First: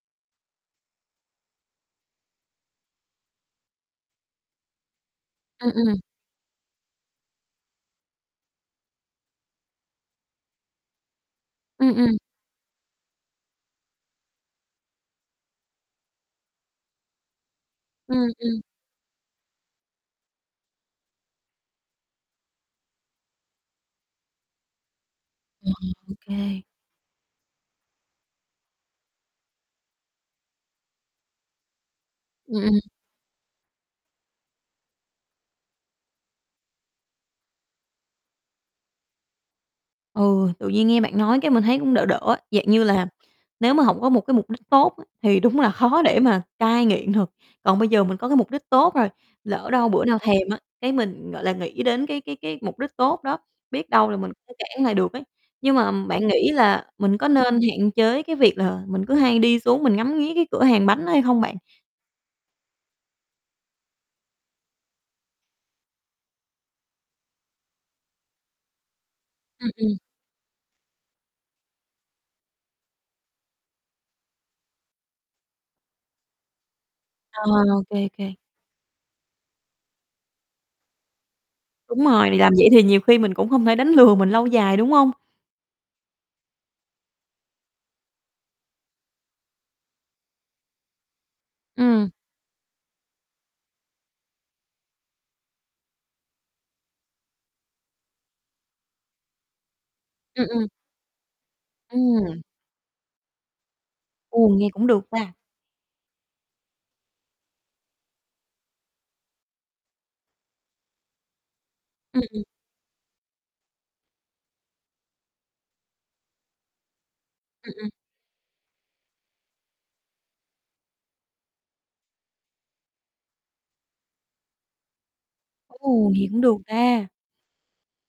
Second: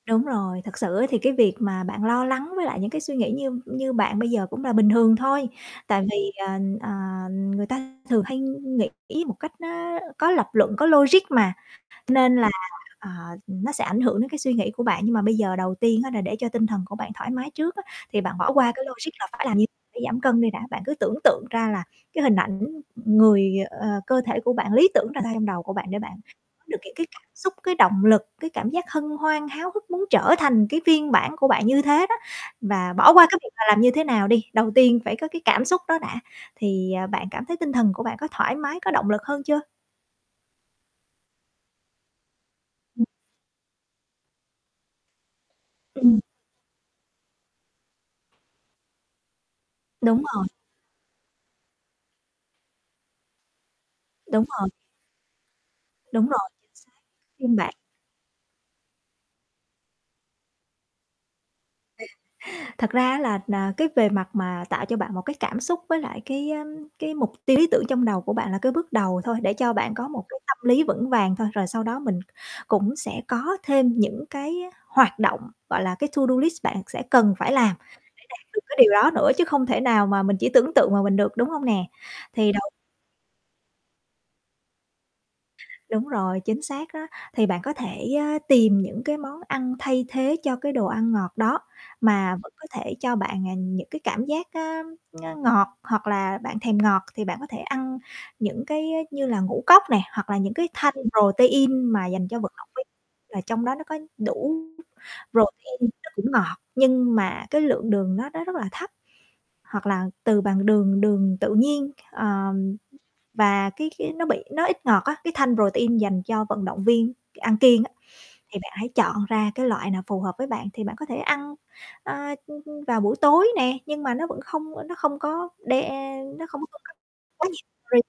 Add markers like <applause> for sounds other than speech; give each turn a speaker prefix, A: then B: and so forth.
A: Đúng rồi, thật sự á, thì cái việc mà bạn lo lắng với lại những cái suy nghĩ như như bạn bây giờ cũng là bình thường thôi.
B: Ừm, ừm.
A: Tại vì, ờ, ờ, người ta thường hay nghĩ một cách nó có lập luận, có logic mà,
B: Ừm, ừm.
A: nên là, à, nó sẽ ảnh hưởng đến cái suy nghĩ của bạn. Nhưng mà bây giờ đầu tiên á, là để cho tinh thần của bạn thoải mái trước á,
B: Ừm,
A: thì bạn bỏ
B: ừm.
A: qua cái logic là phải làm như phải giảm cân đi đã. Bạn cứ tưởng tượng ra là cái hình ảnh người, ờ, ờ, cơ thể của bạn lý tưởng ra trong đầu của
B: Ừm,
A: bạn, để bạn
B: ô kê.
A: có được cái cái cảm xúc, cái động lực, cái cảm giác hân hoan, háo hức muốn trở thành cái phiên bản của bạn như thế đó.
B: Ừm.
A: Và bỏ qua cái việc là làm như thế nào đi, đầu tiên phải có cái cảm xúc đó đã, thì, à, bạn cảm thấy tinh thần của bạn có thoải mái, có động lực hơn chưa?
B: Ừ, tự nhiên nghe bạn nói cái mình thấy cũng đỡ đỡ á. Dạng như
A: Ừm.
B: là nếu mà hổng có một cái mục đích tốt á, thì đúng là khó để
A: Ừm.
B: mà cai nghiện được. Còn bây giờ mình có cái mục đích tốt rồi, lỡ đâu bữa nào
A: Đúng rồi.
B: thèm á, cái mình, gọi là, nghĩ đến cái cái cái mục đích tốt đó, biết đâu là mình
A: Đúng
B: sẽ
A: rồi.
B: cản lại được ấy. Nhưng mà bạn
A: Đúng rồi,
B: nghĩ
A: chính
B: là
A: xác.
B: mình có
A: <unintelligible>
B: nên
A: bản
B: hạn chế cái việc là mình cứ hay đi xuống mình ngắm nghía cái cửa hàng bánh đó hay không bạn?
A: <chuckles> Thật ra á là, à, cái về mặt mà tạo cho bạn một cái cảm xúc với lại cái, ơm, cái mục tiêu lý tưởng trong đầu của bạn là cái bước đầu thôi, để
B: Ừm,
A: cho
B: ừm.
A: bạn có một cái tâm lý vững vàng thôi. Rồi sau đó mình cũng sẽ có thêm những cái hoạt động, gọi là, cái to do list bạn sẽ cần
B: À,
A: phải làm
B: ô
A: để
B: kê, ô kê.
A: đạt được cái điều đó nữa. Chứ không thể nào mà mình chỉ tưởng tượng mà mình được, đúng hông nè?
B: Đúng rồi. Vì
A: Thì
B: làm vậy
A: đầu
B: thì nhiều khi mình cũng không thể đánh lừa mình lâu dài, đúng hông?
A: Đúng rồi, chính xác á thì bạn có thể, ơ, tìm những cái món ăn thay thế cho cái đồ ăn ngọt đó
B: Ừm.
A: mà vẫn có thể cho bạn, à, những cái cảm giác, ơ, <unintelligible> ngọt. Hoặc là bạn thèm ngọt thì bạn có thể ăn những cái, ơ, như là ngũ cốc nè, hoặc là
B: Ừm,
A: những
B: ừm.
A: cái thanh protein mà dành cho
B: Ừm.
A: vận động viên là trong đó nó có
B: Ồ,
A: đủ
B: nghe cũng được ta.
A: protein, nó cũng ngọt nhưng mà cái lượng đường nó nó rất là thấp, hoặc là từ bằng đường đường tự nhiên,
B: Ừ, ừm.
A: ờ, và cái cái nó bị nó ít ngọt á, cái thanh protein dành cho vận động viên c ăn
B: Ừ,
A: kiêng á,
B: ừm.
A: thì bạn hãy chọn ra cái loại nào phù hợp với bạn. Thì bạn có thể ăn, ơ, ưm, ưm, vào buổi tối nè, nhưng mà nó vẫn không, ơ, nó không có đe
B: Ồ, nghe cũng
A: nó
B: được
A: không có cung cấp
B: ta.
A: quá nhiều <unintelligible>